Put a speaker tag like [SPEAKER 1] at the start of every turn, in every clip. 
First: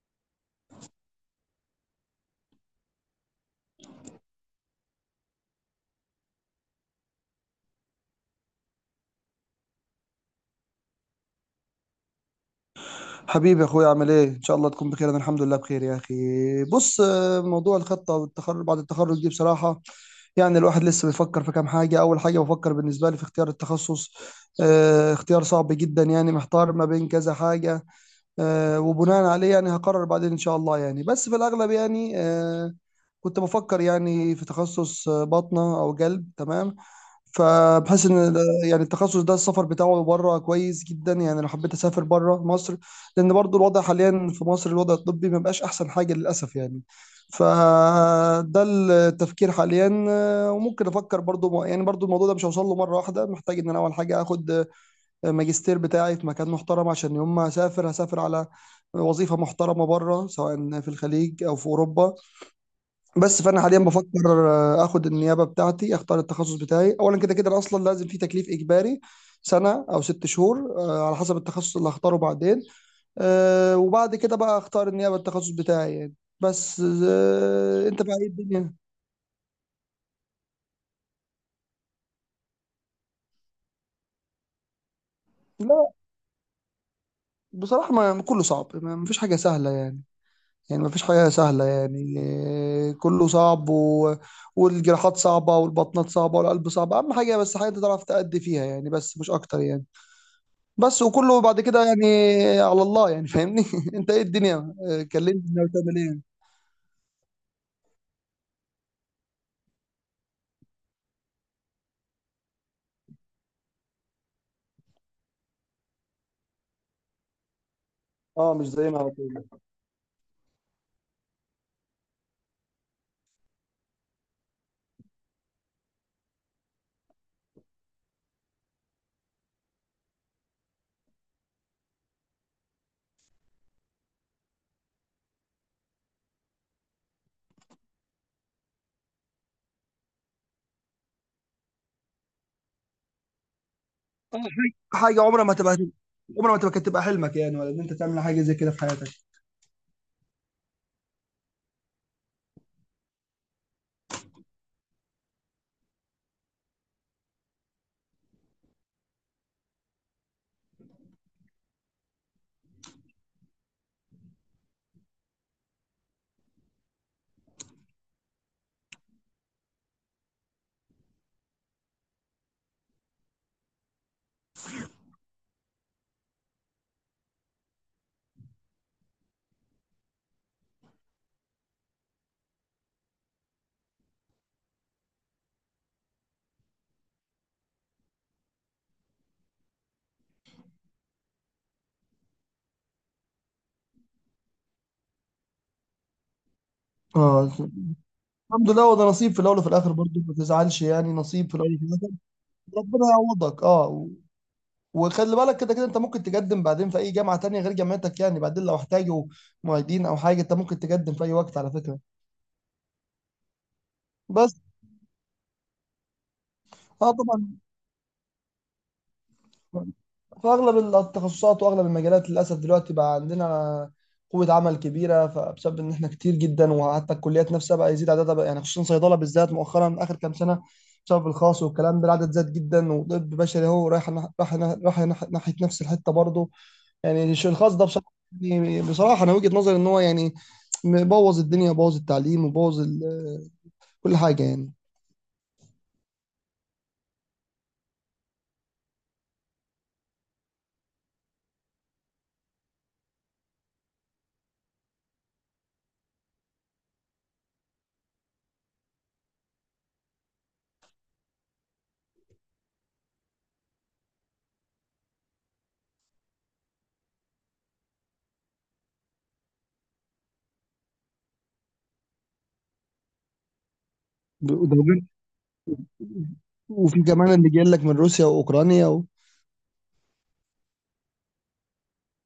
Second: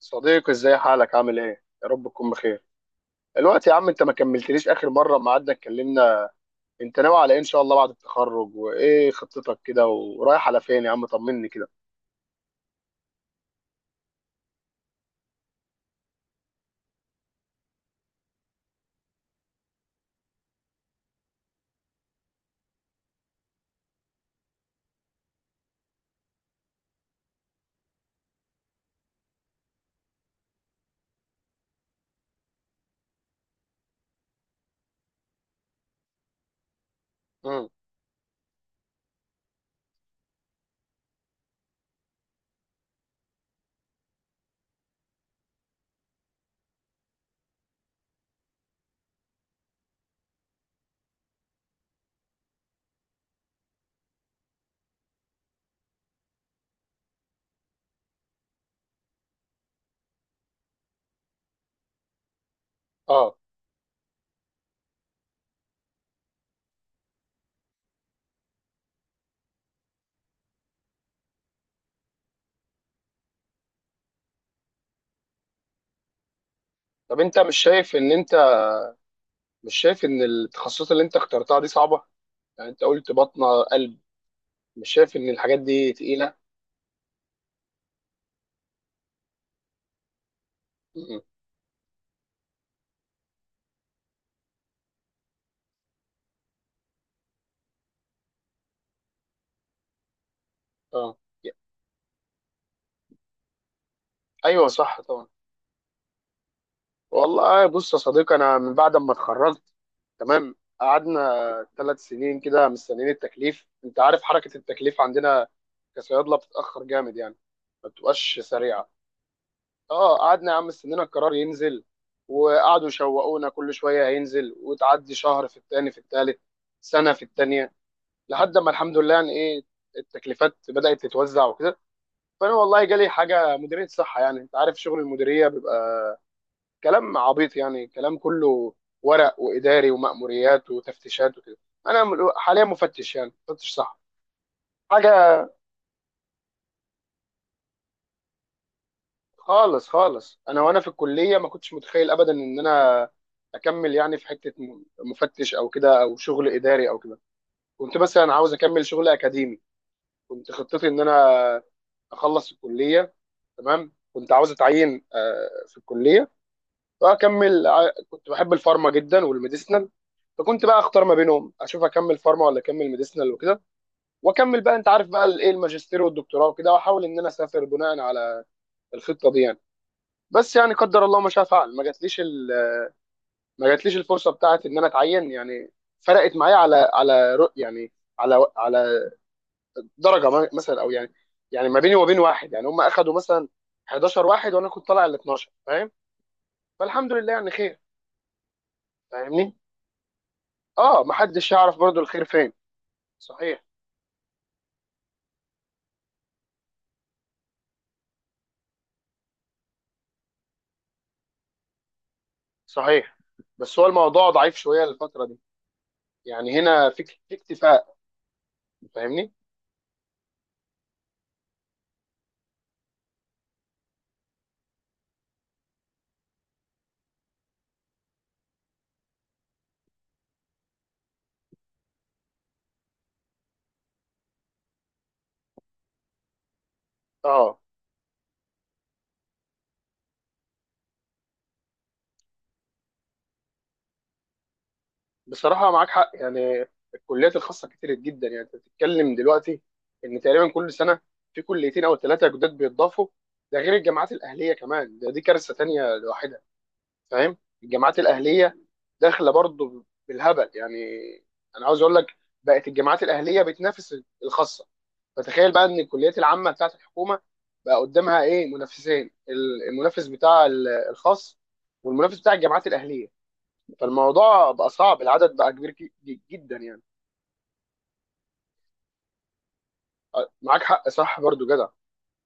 [SPEAKER 1] صديقي، ازاي حالك؟ عامل ايه؟ يا رب تكون بخير. الوقت يا عم، انت ما كملتليش اخر مره ما قعدنا اتكلمنا. انت ناوي على ايه ان شاء الله بعد التخرج؟ وايه خطتك كده؟ ورايح على فين يا عم؟ طمني كده.
[SPEAKER 2] حبيبي يا اخويا عامل ايه؟ ان شاء الله تكون بخير. انا الحمد لله بخير يا اخي. بص، موضوع الخطه والتخرج، بعد التخرج دي بصراحه يعني الواحد لسه بيفكر في كام حاجه. اول حاجه بفكر بالنسبه لي في اختيار التخصص. اختيار صعب جدا، يعني محتار ما بين كذا حاجه. وبناء عليه يعني هقرر بعدين ان شاء الله، يعني بس في الاغلب. يعني كنت بفكر يعني في تخصص باطنه او قلب، تمام.
[SPEAKER 1] امم.
[SPEAKER 2] فبحس ان يعني التخصص ده السفر بتاعه بره كويس جدا، يعني لو حبيت اسافر بره مصر. لان برضو الوضع حاليا في مصر، الوضع الطبي ما بقاش احسن حاجه للاسف يعني. فده التفكير حاليا. وممكن افكر برضو يعني برضو الموضوع ده مش هوصل له مره واحده. محتاج ان انا اول حاجه اخد ماجستير بتاعي في مكان محترم، عشان يوم ما اسافر هسافر على وظيفه محترمه بره، سواء في الخليج او في اوروبا.
[SPEAKER 1] اه.
[SPEAKER 2] بس فانا حاليا بفكر اخد النيابه بتاعتي، اختار التخصص بتاعي اولا. كده كده أنا اصلا لازم في تكليف اجباري سنه او ست شهور، على حسب التخصص اللي هختاره. بعدين وبعد كده بقى اختار النيابه، التخصص بتاعي يعني. بس
[SPEAKER 1] طب انت
[SPEAKER 2] انت بقى ايه الدنيا؟
[SPEAKER 1] مش شايف ان التخصصات اللي انت اخترتها دي صعبه؟ يعني انت قلت بطنه، قلب. مش شايف ان الحاجات
[SPEAKER 2] لا
[SPEAKER 1] دي تقيله؟
[SPEAKER 2] بصراحه، ما كله صعب، ما مفيش حاجه سهله يعني. يعني مفيش
[SPEAKER 1] امم.
[SPEAKER 2] حاجه سهله يعني. كله صعب والجراحات صعبه، والبطنات صعبه، والقلب صعب. اهم حاجه بس حاجه انت تعرف تأدي فيها يعني، بس مش اكتر يعني. بس
[SPEAKER 1] اه.
[SPEAKER 2] وكله بعد كده يعني على الله، يعني فاهمني. انت ايه الدنيا؟
[SPEAKER 1] ايوه، صح طبعا.
[SPEAKER 2] كلمني ناوي تعمل ايه.
[SPEAKER 1] والله بص يا صديقي، انا من بعد ما اتخرجت، تمام، قعدنا ثلاث سنين كده مستنيين التكليف. انت عارف حركه التكليف عندنا كصيادله بتتاخر جامد يعني، ما بتبقاش
[SPEAKER 2] اه مش
[SPEAKER 1] سريعه.
[SPEAKER 2] زينا على طول.
[SPEAKER 1] اه، قعدنا يا عم مستنينا القرار ينزل، وقعدوا يشوقونا كل شويه هينزل، وتعدي شهر، في التاني، في التالت، سنه في التانيه. لحد ما الحمد لله يعني ايه، التكليفات بدات تتوزع وكده. فانا والله جالي حاجه مديريه صحه، يعني انت عارف شغل المديريه بيبقى كلام عبيط، يعني كلام كله ورق واداري ومأموريات وتفتيشات وكده. انا حاليا مفتش، يعني مفتش صح
[SPEAKER 2] اه، حاجه
[SPEAKER 1] حاجه.
[SPEAKER 2] حاجه عمرها ما تبقى، عمرها ما تبقى كانت تبقى حلمك، يعني ولا ان انت تعمل حاجه زي كده في حياتك.
[SPEAKER 1] خالص خالص، انا وانا في الكليه ما كنتش متخيل ابدا ان انا اكمل يعني في حته مفتش او كده، او شغل اداري او كده. كنت مثلا عاوز اكمل شغل اكاديمي. كنت خطتي ان انا اخلص الكليه، تمام، كنت عاوز اتعين في الكليه، كنت بحب الفارما جدا والميديسنال. فكنت بقى اختار ما بينهم، اشوف اكمل فارما ولا اكمل ميديسنال وكده، واكمل بقى انت عارف بقى الايه، الماجستير والدكتوراه وكده، واحاول ان انا اسافر بناء على الخطه دي يعني. بس يعني قدر الله ما شاء فعل، ما جاتليش الفرصه بتاعت ان انا اتعين يعني. فرقت معايا على على درجه مثلا، او يعني، يعني ما بيني وبين واحد يعني، هم اخدوا مثلا 11 واحد، وانا كنت طالع ال 12. فاهم؟ فالحمد لله يعني
[SPEAKER 2] اه
[SPEAKER 1] خير.
[SPEAKER 2] الحمد لله، وده نصيب في
[SPEAKER 1] فاهمني؟
[SPEAKER 2] الاول وفي الاخر. برضه ما تزعلش
[SPEAKER 1] اه،
[SPEAKER 2] يعني، نصيب
[SPEAKER 1] محدش
[SPEAKER 2] في الاول
[SPEAKER 1] يعرف
[SPEAKER 2] وفي
[SPEAKER 1] برضو
[SPEAKER 2] الاخر.
[SPEAKER 1] الخير فين.
[SPEAKER 2] ربنا يعوضك.
[SPEAKER 1] صحيح،
[SPEAKER 2] اه وخلي بالك، كده كده انت ممكن تقدم بعدين في اي جامعه تانية غير جامعتك، يعني بعدين لو احتاجوا معيدين او حاجه انت ممكن تقدم في اي وقت على فكره.
[SPEAKER 1] صحيح. بس هو الموضوع
[SPEAKER 2] بس
[SPEAKER 1] ضعيف شويه الفتره دي. يعني هنا في
[SPEAKER 2] اه
[SPEAKER 1] في
[SPEAKER 2] طبعا،
[SPEAKER 1] اكتفاء. فاهمني؟
[SPEAKER 2] فاغلب التخصصات واغلب المجالات للاسف دلوقتي بقى عندنا قوه عمل كبيره. فبسبب ان احنا كتير جدا، وحتى الكليات نفسها بقى يزيد عددها بقى يعني، خصوصا صيدله بالذات مؤخرا اخر كام سنه، بسبب الخاص والكلام ده العدد زاد جدا. وطب بشري اهو رايح ناحيه نفس الحته برضه يعني.
[SPEAKER 1] اه،
[SPEAKER 2] الخاص ده بصراحه، يعني بصراحه انا وجهه نظري ان هو يعني بوظ الدنيا، بوظ التعليم، وبوظ كل حاجه يعني.
[SPEAKER 1] بصراحه معاك حق يعني. الكليات الخاصه كتير جدا. يعني انت بتتكلم دلوقتي ان تقريبا كل سنه في كليتين او ثلاثه جداد بيتضافوا. ده غير الجامعات الاهليه كمان، دي كارثه تانيه لوحدها. فاهم؟ الجامعات الاهليه داخله برضو بالهبل يعني. انا عاوز اقول لك، بقت الجامعات الاهليه بتنافس الخاصه. فتخيل بقى ان الكليات العامه بتاعت الحكومه بقى قدامها ايه منافسين؟ المنافس بتاع الخاص، والمنافس بتاع الجامعات الاهليه. فالموضوع بقى
[SPEAKER 2] وده
[SPEAKER 1] صعب،
[SPEAKER 2] غير-
[SPEAKER 1] العدد بقى كبير جدا يعني.
[SPEAKER 2] وفي كمان اللي جاي لك من روسيا واوكرانيا
[SPEAKER 1] معاك حق، صح، برضو جدع.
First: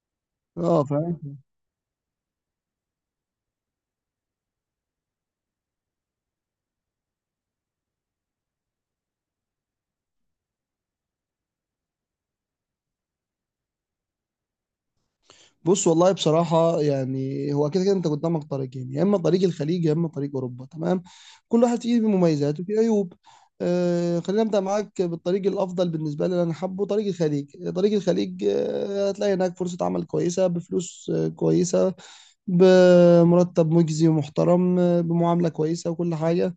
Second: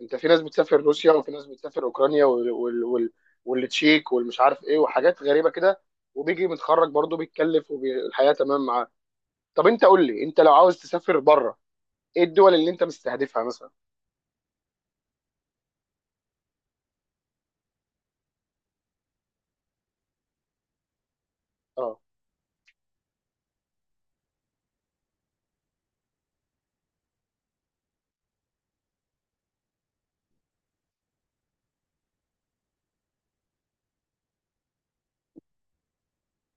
[SPEAKER 1] انت في ناس بتسافر
[SPEAKER 2] اه.
[SPEAKER 1] روسيا، وفي ناس بتسافر اوكرانيا، والتشيك والمش عارف ايه، وحاجات غريبه كده. وبيجي متخرج برضه بيتكلف، والحياه تمام معاه. طب انت قول لي، انت لو عاوز تسافر بره، ايه الدول اللي انت مستهدفها مثلا؟
[SPEAKER 2] بص والله بصراحة يعني هو كده كده انت قدامك طريقين، يا اما طريق الخليج يا اما طريق اوروبا، تمام. كل واحد
[SPEAKER 1] اه،
[SPEAKER 2] فيه مميزات وفيه عيوب. آه، خلينا نبدأ معاك بالطريق الافضل بالنسبة لي اللي انا حابه، طريق الخليج. طريق الخليج آه هتلاقي هناك فرصة عمل كويسة، بفلوس آه كويسة، بمرتب مجزي ومحترم، آه بمعاملة كويسة وكل حاجة.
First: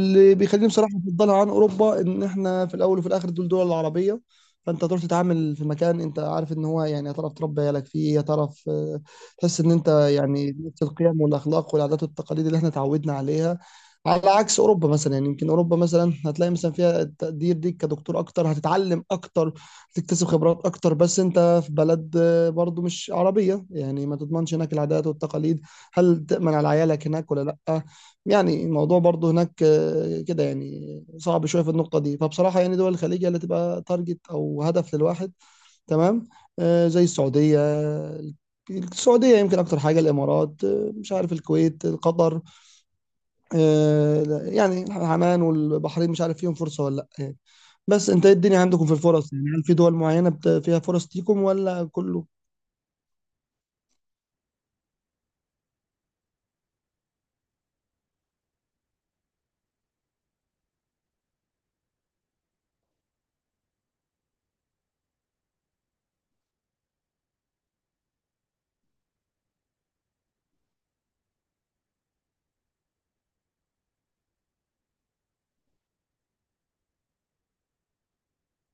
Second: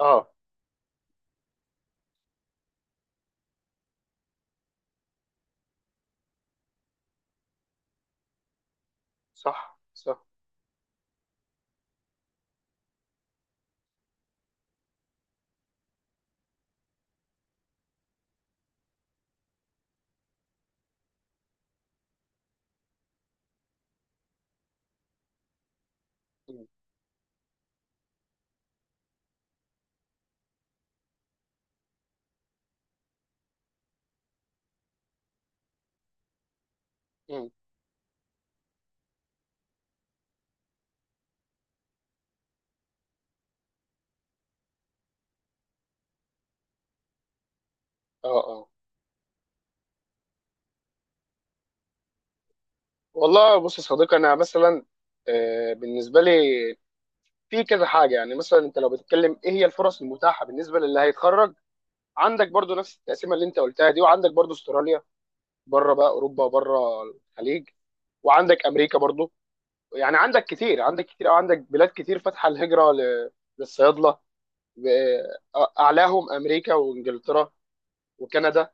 [SPEAKER 1] اه.
[SPEAKER 2] بيخليني بصراحه افضلها عن اوروبا، ان احنا في الاول وفي الاخر دول العربيه. فانت هتروح تتعامل في مكان انت عارف ان هو يعني هتعرف تربي عيالك فيه. هتعرف تحس ان
[SPEAKER 1] صح،
[SPEAKER 2] انت
[SPEAKER 1] صح.
[SPEAKER 2] يعني نفس القيم والاخلاق والعادات والتقاليد اللي احنا اتعودنا عليها. على عكس اوروبا مثلا، يعني يمكن اوروبا مثلا هتلاقي مثلا فيها التقدير ليك كدكتور اكتر، هتتعلم اكتر، تكتسب خبرات اكتر. بس انت في بلد برضو مش عربيه، يعني ما تضمنش هناك العادات والتقاليد. هل تأمن
[SPEAKER 1] مم.
[SPEAKER 2] على عيالك هناك ولا لا؟ يعني الموضوع برضه هناك كده يعني صعب شويه في النقطه دي. فبصراحه يعني دول الخليج هي اللي تبقى تارجت او هدف للواحد، تمام. زي
[SPEAKER 1] مم.
[SPEAKER 2] السعوديه. السعوديه يمكن اكتر حاجه، الامارات، مش عارف الكويت، قطر، آه، لا، يعني عمان والبحرين مش عارف فيهم فرصه ولا لا يعني. بس انت ايه
[SPEAKER 1] اه،
[SPEAKER 2] الدنيا
[SPEAKER 1] اه.
[SPEAKER 2] عندكم في الفرص؟ يعني هل في دول معينه فيها فرص ليكم ولا كله؟
[SPEAKER 1] والله بص يا صديقي، انا مثلا، بالنسبه لي في كذا حاجه، يعني مثلا انت لو بتتكلم ايه هي الفرص المتاحه بالنسبه للي هيتخرج، عندك برضو نفس التقسيمه اللي انت قلتها دي، وعندك برضو استراليا، بره بقى اوروبا وبره الخليج، وعندك امريكا برضو. يعني عندك كتير، عندك كتير، او عندك بلاد كتير فاتحه الهجره للصيادله. اعلاهم امريكا وانجلترا، وكندا،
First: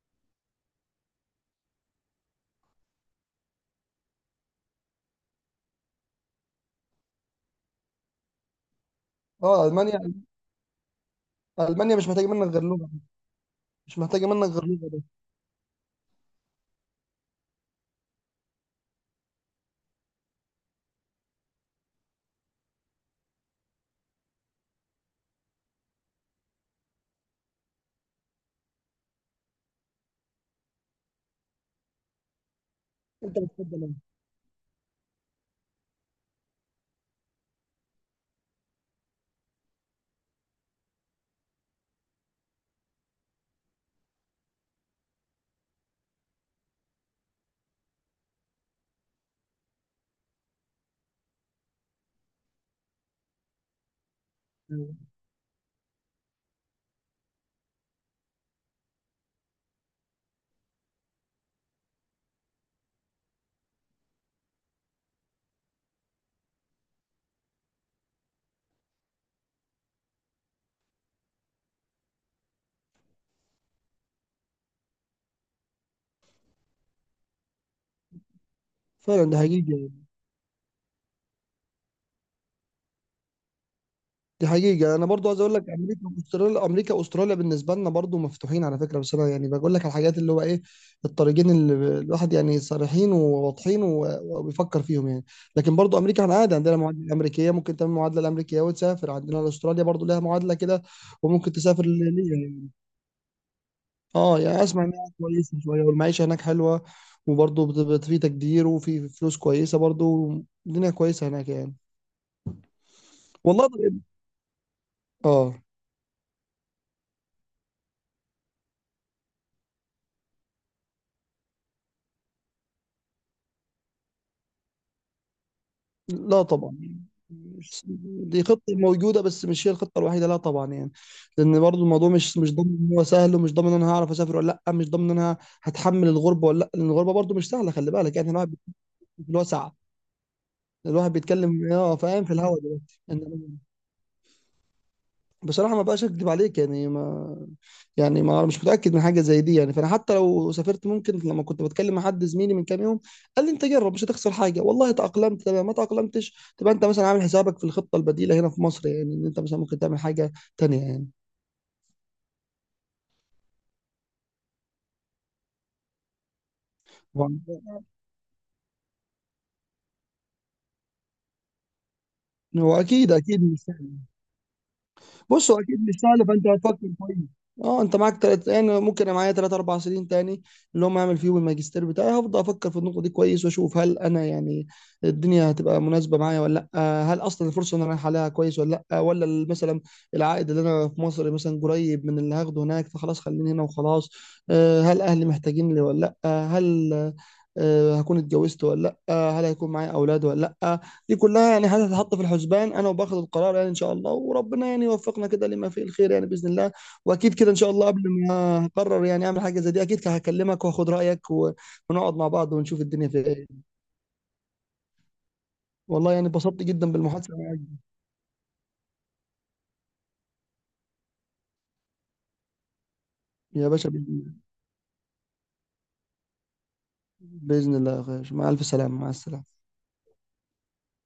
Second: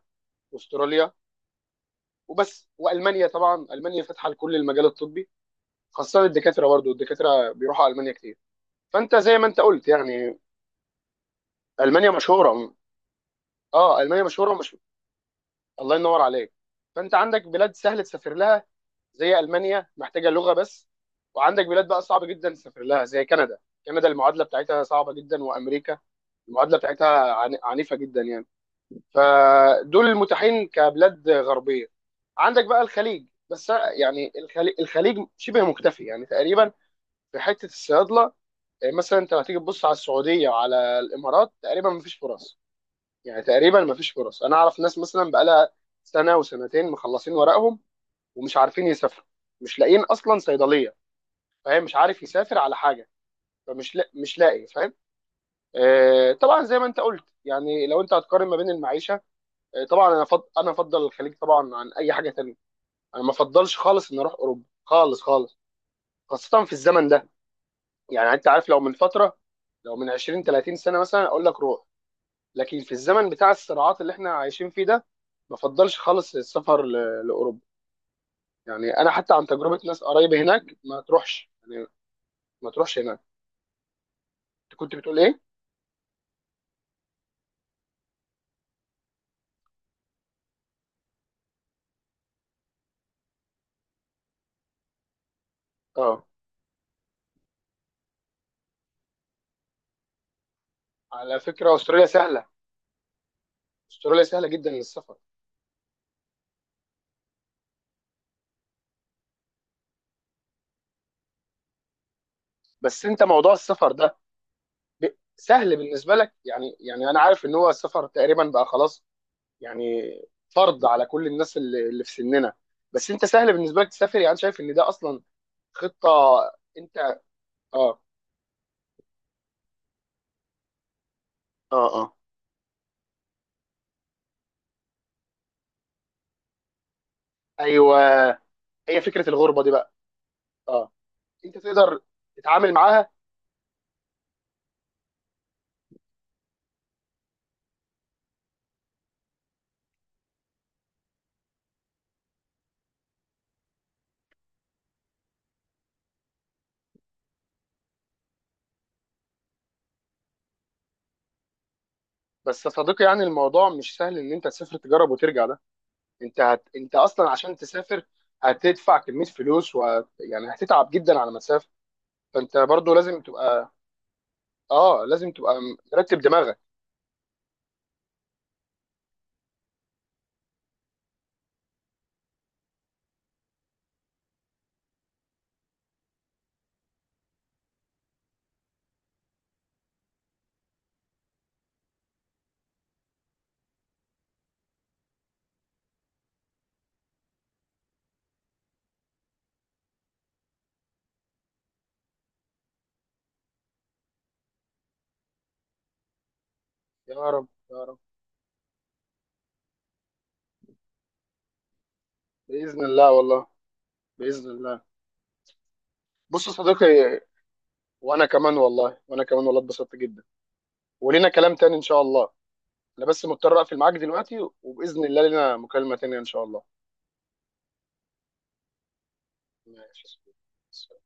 [SPEAKER 1] واستراليا، وبس، والمانيا. طبعا المانيا فاتحه لكل المجال الطبي، خاصه الدكاتره، برضو الدكاتره بيروحوا المانيا كتير. فانت زي ما انت
[SPEAKER 2] اه
[SPEAKER 1] قلت
[SPEAKER 2] المانيا،
[SPEAKER 1] يعني،
[SPEAKER 2] المانيا مش
[SPEAKER 1] المانيا
[SPEAKER 2] محتاجه منك غير
[SPEAKER 1] مشهوره.
[SPEAKER 2] لغه، مش
[SPEAKER 1] اه، المانيا
[SPEAKER 2] محتاجه منك
[SPEAKER 1] مشهوره.
[SPEAKER 2] غير لغه بس.
[SPEAKER 1] الله ينور عليك. فانت عندك بلاد سهل تسافر لها زي المانيا، محتاجه لغه بس. وعندك بلاد بقى صعب جدا تسافر لها زي كندا. كندا المعادله بتاعتها صعبه جدا، وامريكا المعادله بتاعتها عنيفه جدا يعني. فدول المتاحين كبلاد غربيه. عندك بقى الخليج،
[SPEAKER 2] انت
[SPEAKER 1] بس
[SPEAKER 2] بتفضل إيه؟
[SPEAKER 1] يعني الخليج، الخليج شبه مكتفي يعني تقريبا. في حته الصيادله، مثلا انت لو هتيجي تبص على السعوديه وعلى الامارات، تقريبا مفيش فرص. يعني تقريبا ما فيش فرص. انا اعرف ناس مثلا بقالها سنه وسنتين مخلصين ورقهم، ومش عارفين يسافروا، مش لاقيين اصلا صيدليه، فاهم؟ مش عارف يسافر على حاجه، فمش لا مش لاقي، فاهم؟
[SPEAKER 2] آه،
[SPEAKER 1] آه طبعا زي ما انت قلت يعني، لو انت هتقارن ما بين المعيشه، آه طبعا، انا افضل الخليج طبعا عن اي حاجه تانية. انا ما افضلش خالص ان اروح اوروبا، خالص خالص، خاصه في الزمن ده. يعني انت عارف، لو من فتره، لو من 20 30 سنه مثلا اقول لك روح، لكن في الزمن بتاع الصراعات اللي احنا عايشين فيه ده، ما بفضلش خالص السفر لاوروبا. يعني انا
[SPEAKER 2] فعلا
[SPEAKER 1] حتى
[SPEAKER 2] ده
[SPEAKER 1] عن تجربه
[SPEAKER 2] حقيقي.
[SPEAKER 1] ناس قرايب هناك، ما تروحش يعني، ما تروحش هناك.
[SPEAKER 2] دي
[SPEAKER 1] انت كنت
[SPEAKER 2] حقيقة، أنا
[SPEAKER 1] بتقول
[SPEAKER 2] برضو عايز
[SPEAKER 1] ايه؟
[SPEAKER 2] أقول لك أمريكا وأستراليا. أمريكا وأستراليا بالنسبة لنا برضو مفتوحين على فكرة. بس أنا يعني بقول لك على الحاجات اللي هو إيه، الطريقين اللي الواحد يعني صريحين وواضحين وبيفكر فيهم يعني. لكن برضو أمريكا،
[SPEAKER 1] اه،
[SPEAKER 2] إحنا عادي عندنا معادلة أمريكية، ممكن تعمل معادلة الأمريكية وتسافر. عندنا أستراليا برضو لها معادلة كده،
[SPEAKER 1] على
[SPEAKER 2] وممكن
[SPEAKER 1] فكره
[SPEAKER 2] تسافر
[SPEAKER 1] استراليا
[SPEAKER 2] ليها
[SPEAKER 1] سهله،
[SPEAKER 2] يعني.
[SPEAKER 1] استراليا
[SPEAKER 2] أه
[SPEAKER 1] سهله
[SPEAKER 2] يعني
[SPEAKER 1] جدا
[SPEAKER 2] أسمع إنها
[SPEAKER 1] للسفر.
[SPEAKER 2] كويسة شوية، والمعيشة هناك حلوة. وبرضو في تقدير وفي فلوس كويسة برضو، الدنيا كويسة هناك يعني.
[SPEAKER 1] بس انت موضوع
[SPEAKER 2] والله
[SPEAKER 1] السفر
[SPEAKER 2] إيه؟
[SPEAKER 1] ده ب...
[SPEAKER 2] أه
[SPEAKER 1] سهل بالنسبه لك يعني انا عارف ان هو السفر تقريبا بقى خلاص يعني، فرض على كل الناس اللي في سننا. بس انت سهل بالنسبه لك تسافر يعني، شايف ان ده اصلا خطه؟
[SPEAKER 2] لا طبعا يعني،
[SPEAKER 1] انت.
[SPEAKER 2] مش-
[SPEAKER 1] اه،
[SPEAKER 2] دي خطة موجودة، بس مش هي الخطة الوحيدة، لا طبعا يعني. لأن برضو
[SPEAKER 1] اه،
[SPEAKER 2] الموضوع
[SPEAKER 1] اه.
[SPEAKER 2] مش ضامن إن هو سهل، ومش ضامن إن أنا هعرف أسافر ولا لأ، مش ضامن إن أنا هتحمل الغربة ولا لأ. لأن الغربة برضو مش سهلة، خلي
[SPEAKER 1] ايوه،
[SPEAKER 2] بالك يعني. الواحد بيتكلم
[SPEAKER 1] هي فكره
[SPEAKER 2] في
[SPEAKER 1] الغربه
[SPEAKER 2] الوسع،
[SPEAKER 1] دي بقى، اه،
[SPEAKER 2] الواحد
[SPEAKER 1] انت
[SPEAKER 2] بيتكلم اه
[SPEAKER 1] تقدر
[SPEAKER 2] فاهم في الهوا
[SPEAKER 1] تتعامل
[SPEAKER 2] دلوقتي.
[SPEAKER 1] معاها؟
[SPEAKER 2] إنما- بصراحة ما بقاش أكدب عليك يعني، ما يعني ما انا مش متاكد من حاجه زي دي يعني. فانا حتى لو سافرت، ممكن لما كنت بتكلم مع حد زميلي من كام يوم، قال لي انت جرب مش هتخسر حاجه، والله تاقلمت تمام، ما تاقلمتش تبقى انت مثلا عامل حسابك في الخطه البديله هنا في مصر، يعني ان انت مثلا ممكن تعمل حاجه تانيه يعني.
[SPEAKER 1] بس يا صديقي يعني، الموضوع مش سهل ان انت تسافر تجرب وترجع ده، انت اصلا
[SPEAKER 2] هو
[SPEAKER 1] عشان تسافر هتدفع كميه فلوس، و... يعني هتتعب جدا على مسافه، فانت
[SPEAKER 2] هو
[SPEAKER 1] برضو
[SPEAKER 2] اكيد
[SPEAKER 1] لازم
[SPEAKER 2] اكيد مش،
[SPEAKER 1] تبقى اه لازم
[SPEAKER 2] بص هو
[SPEAKER 1] تبقى
[SPEAKER 2] اكيد مش
[SPEAKER 1] مرتب
[SPEAKER 2] سهل، فانت
[SPEAKER 1] دماغك.
[SPEAKER 2] هتفكر كويس. اه، انت معاك تلات، يعني ممكن انا معايا تلات اربع سنين تاني، اللي هم اعمل فيهم الماجستير بتاعي. هفضل افكر في النقطه دي كويس، واشوف هل انا يعني الدنيا هتبقى مناسبه معايا ولا لا. هل اصلا الفرصه اللي انا رايح عليها كويس ولا لا، ولا مثلا العائد اللي انا في مصر مثلا قريب من اللي هاخده هناك، فخلاص خليني هنا وخلاص. هل اهلي محتاجين لي ولا لا، آه، هل آه، هكون اتجوزت ولا لا، هل هيكون معايا اولاد ولا لا. دي كلها يعني هتتحط في الحسبان انا وباخد القرار يعني ان شاء الله. وربنا يعني يوفقنا كده لما فيه الخير يعني، باذن الله.
[SPEAKER 1] يا
[SPEAKER 2] واكيد
[SPEAKER 1] رب،
[SPEAKER 2] كده ان شاء
[SPEAKER 1] يا
[SPEAKER 2] الله
[SPEAKER 1] رب.
[SPEAKER 2] قبل ما اقرر يعني اعمل حاجه زي دي، اكيد هكلمك واخد رايك ونقعد مع بعض ونشوف
[SPEAKER 1] باذن
[SPEAKER 2] الدنيا
[SPEAKER 1] الله
[SPEAKER 2] في ايه.
[SPEAKER 1] والله، باذن الله.
[SPEAKER 2] والله يعني
[SPEAKER 1] بص يا
[SPEAKER 2] اتبسطت جدا
[SPEAKER 1] صديقي،
[SPEAKER 2] بالمحادثه معاك.
[SPEAKER 1] وانا كمان والله، وانا كمان والله اتبسطت جدا. ولينا كلام تاني ان شاء الله. انا بس مضطر
[SPEAKER 2] يا
[SPEAKER 1] اقفل
[SPEAKER 2] باشا
[SPEAKER 1] معاك
[SPEAKER 2] باذن الله،
[SPEAKER 1] دلوقتي، وباذن الله لنا مكالمه تانيه ان شاء الله.
[SPEAKER 2] بإذن الله يا اخي. مع الف سلامه، مع السلامه.
[SPEAKER 1] ماشي يا صديقي.